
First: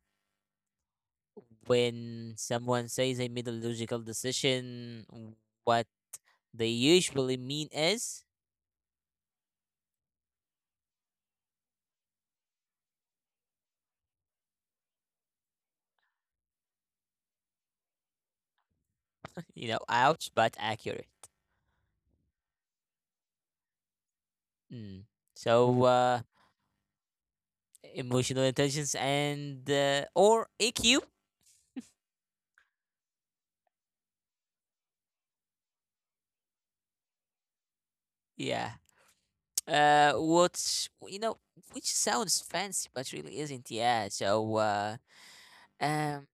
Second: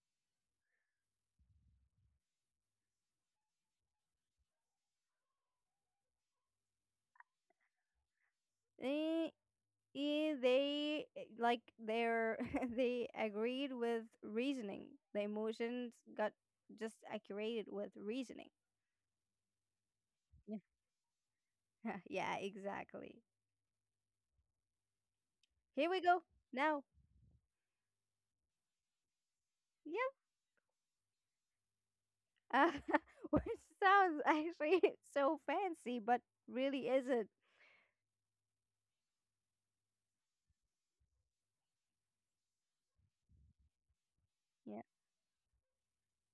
Speaker 1: when someone says I made a logical decision, what they usually mean is,
Speaker 2: eh, like their they agreed with reasoning. The emotions got just accurated with reasoning.
Speaker 1: you know, ouch, but
Speaker 2: Yeah.
Speaker 1: accurate.
Speaker 2: Yeah, exactly.
Speaker 1: Mm. So
Speaker 2: Here we go now.
Speaker 1: emotional intelligence and
Speaker 2: Yep,
Speaker 1: or EQ.
Speaker 2: uh, which sounds actually so fancy, but really isn't.
Speaker 1: Yeah. What's, you know, which sounds fancy but really isn't. Yeah. So,
Speaker 2: Yeah.
Speaker 1: um,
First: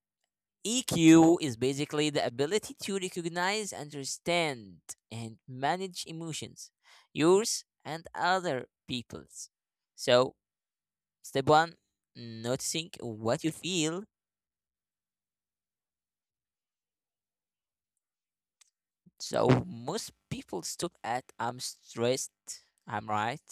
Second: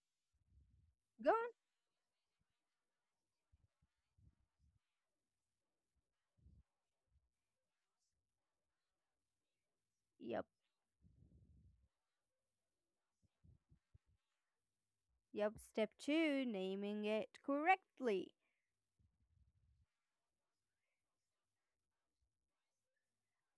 Speaker 2: Go
Speaker 1: EQ
Speaker 2: on.
Speaker 1: is basically the ability to recognize, understand, and manage emotions, yours and other people's. So,
Speaker 2: Yep,
Speaker 1: step one, noticing what you feel.
Speaker 2: yep. Step two: naming it correctly.
Speaker 1: So most people stop at I'm stressed. I'm right.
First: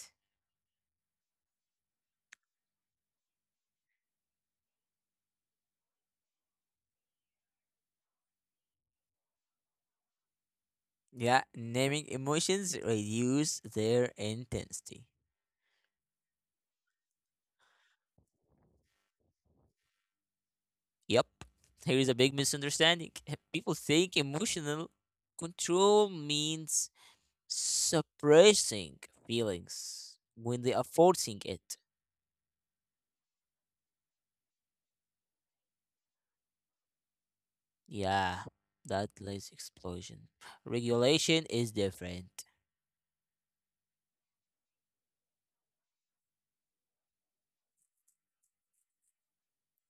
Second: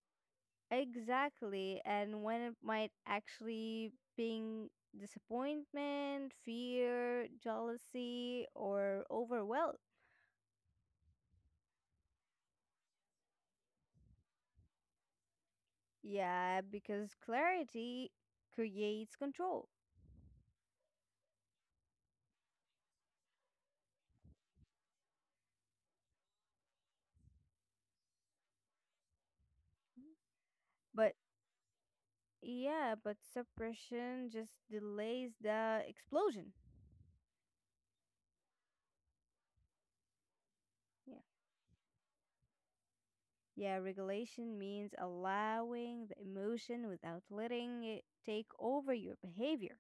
Speaker 2: Exactly, and when it might actually bring disappointment, fear, jealousy, or overwhelm.
Speaker 1: Yeah, naming emotions reduce their intensity.
Speaker 2: Yeah, because clarity creates control.
Speaker 1: Yep, here is a big misunderstanding. People think emotional control means suppressing feelings when they are
Speaker 2: But
Speaker 1: forcing it.
Speaker 2: yeah, but suppression just delays the explosion.
Speaker 1: Yeah, that leads explosion.
Speaker 2: Yeah.
Speaker 1: Regulation is different.
Speaker 2: Yeah, regulation means allowing the emotion without letting it take over your behavior.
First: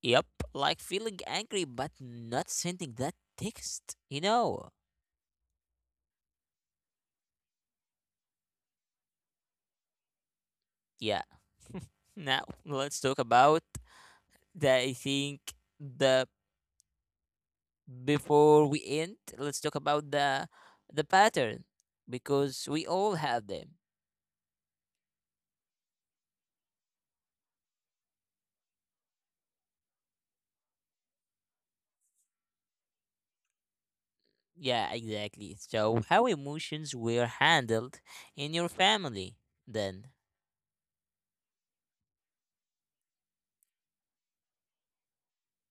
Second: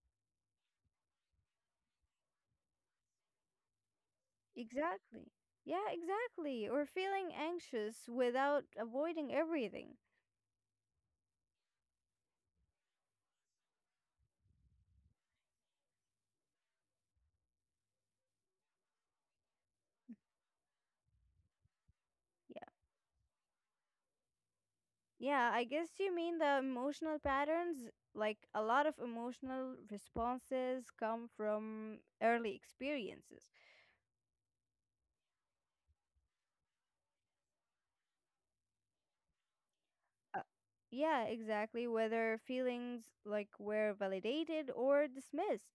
Speaker 1: Yep, like feeling angry but not sending that text. You know.
Speaker 2: Exactly. Yeah, exactly. Or feeling anxious without avoiding everything.
Speaker 1: Yeah. Now let's talk about the I think the before we end, let's talk about the pattern,
Speaker 2: Yeah.
Speaker 1: because we all have them.
Speaker 2: Yeah, I guess you mean the emotional patterns. Like a lot of emotional responses come from early experiences.
Speaker 1: Yeah, exactly. So, how emotions were handled in your family then?
Speaker 2: Uh, yeah, exactly. Whether feelings like were validated or dismissed.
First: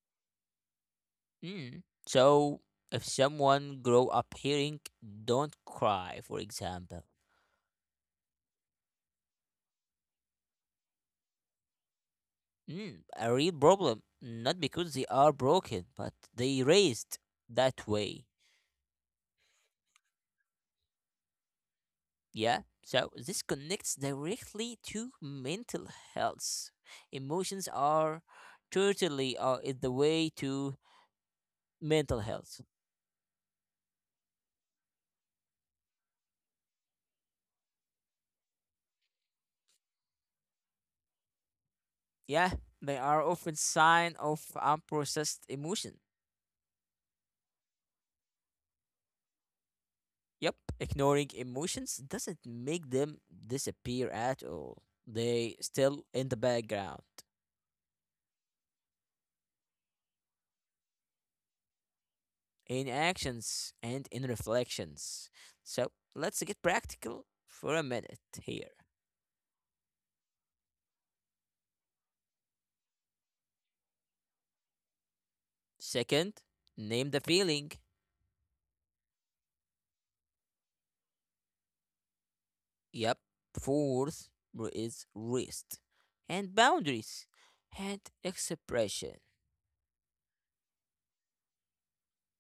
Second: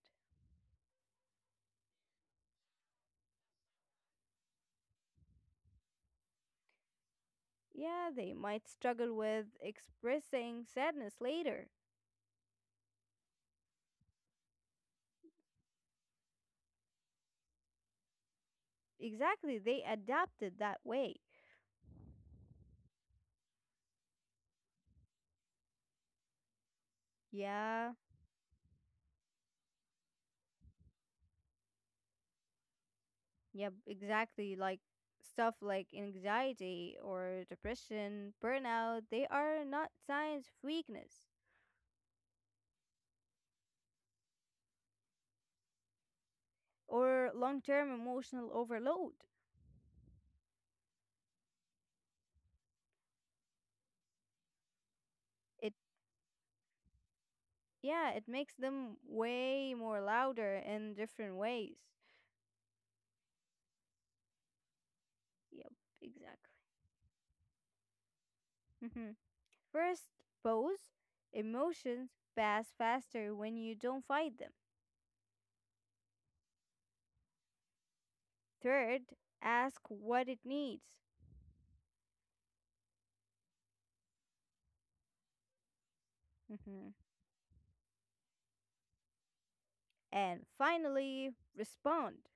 Speaker 1: Mm. So, if someone grow up hearing "Don't cry," for example,
Speaker 2: Yeah, they might struggle with expressing sadness later.
Speaker 1: mm, a real problem. Not because they are broken, but they raised that way.
Speaker 2: Exactly. They adapted that way.
Speaker 1: Yeah, so this connects directly to mental health. Emotions
Speaker 2: Yeah.
Speaker 1: are totally is the way to mental health.
Speaker 2: Yep, exactly. Like stuff like anxiety or depression, burnout, they are not signs of weakness
Speaker 1: Yeah, they are often sign of unprocessed emotion.
Speaker 2: or long-term emotional overload.
Speaker 1: Yep, ignoring emotions doesn't make them disappear at all. They
Speaker 2: It
Speaker 1: still in the background,
Speaker 2: yeah, it makes them way more louder in different ways.
Speaker 1: in actions and in reflections.
Speaker 2: Yep,
Speaker 1: So let's
Speaker 2: exactly.
Speaker 1: get practical for a minute here.
Speaker 2: Mhm. First, pose. Emotions pass faster when you don't fight them.
Speaker 1: Second, name the feeling.
Speaker 2: Third, ask what it needs.
Speaker 1: Yep. Fourth is rest and
Speaker 2: Mhm.
Speaker 1: boundaries and expression.
Speaker 2: And finally, respond.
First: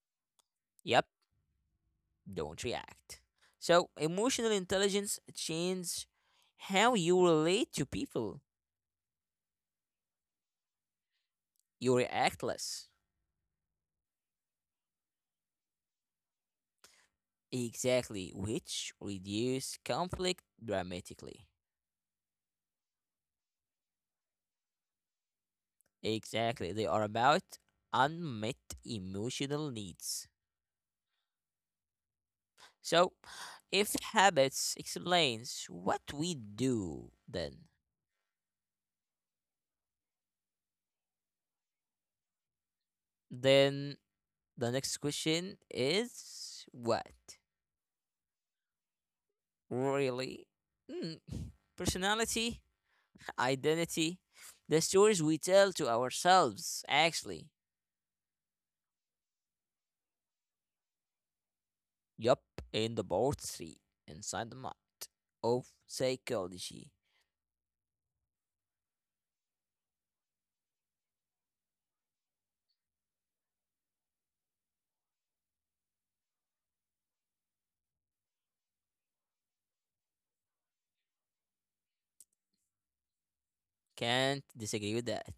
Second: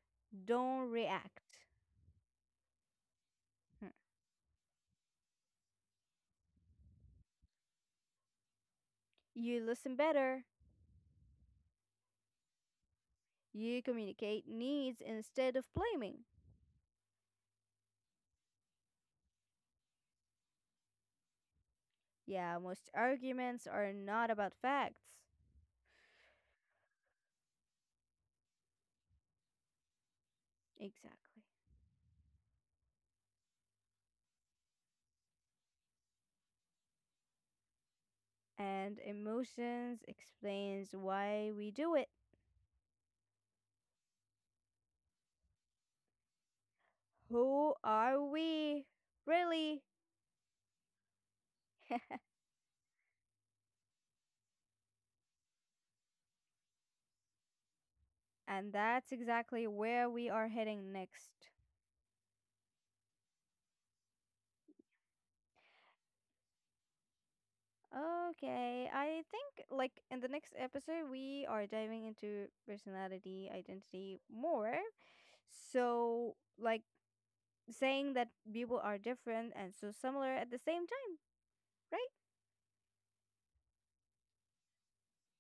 Speaker 2: Don't
Speaker 1: Yep.
Speaker 2: react.
Speaker 1: Don't react.
Speaker 2: Hmm.
Speaker 1: So, emotional intelligence changes how you relate to people.
Speaker 2: You listen better.
Speaker 1: You react less.
Speaker 2: You communicate needs instead of blaming.
Speaker 1: Exactly. Which reduce conflict dramatically.
Speaker 2: Yeah, most arguments are not about facts.
Speaker 1: Exactly. They are about unmet emotional needs.
Speaker 2: Exactly.
Speaker 1: So, if habits explains what we do, then
Speaker 2: And emotions explains why we do it.
Speaker 1: then the next question is what?
Speaker 2: Who are we? Really?
Speaker 1: Really? Hmm. Personality, identity, the stories we tell to ourselves, actually.
Speaker 2: And that's exactly where we are heading next.
Speaker 1: Yup, in the board three, inside the mind of psychology.
Speaker 2: Okay, I think like in the next episode we are diving into personality identity more. So like saying that people are different and so similar at the same time, right?
Speaker 1: Can't disagree with that.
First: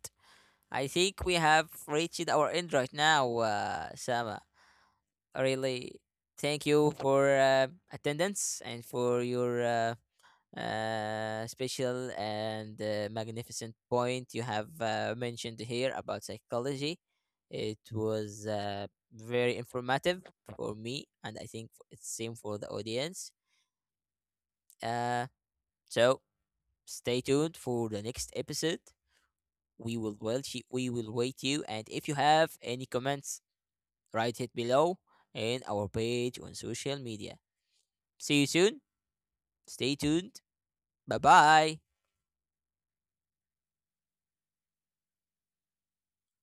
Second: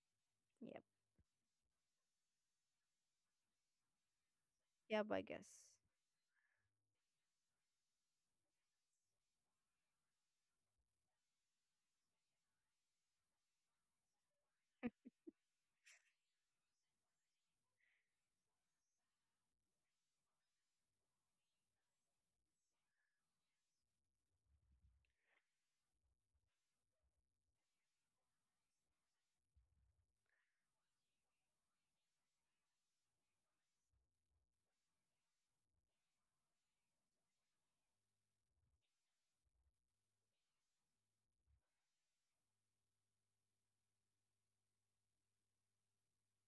Speaker 2: Yep.
Speaker 1: I think we have reached our end right now, Sama.
Speaker 2: Yep, I guess.
Speaker 1: Really, thank you for attendance and for your special and magnificent point you have mentioned here about psychology. It was very informative for me, and I think it's same for the audience. Uh, so stay tuned for the next episode. We will wait you, we will wait you, and if you have any comments, write it below in our page on social media. See you soon. Stay tuned. Bye bye.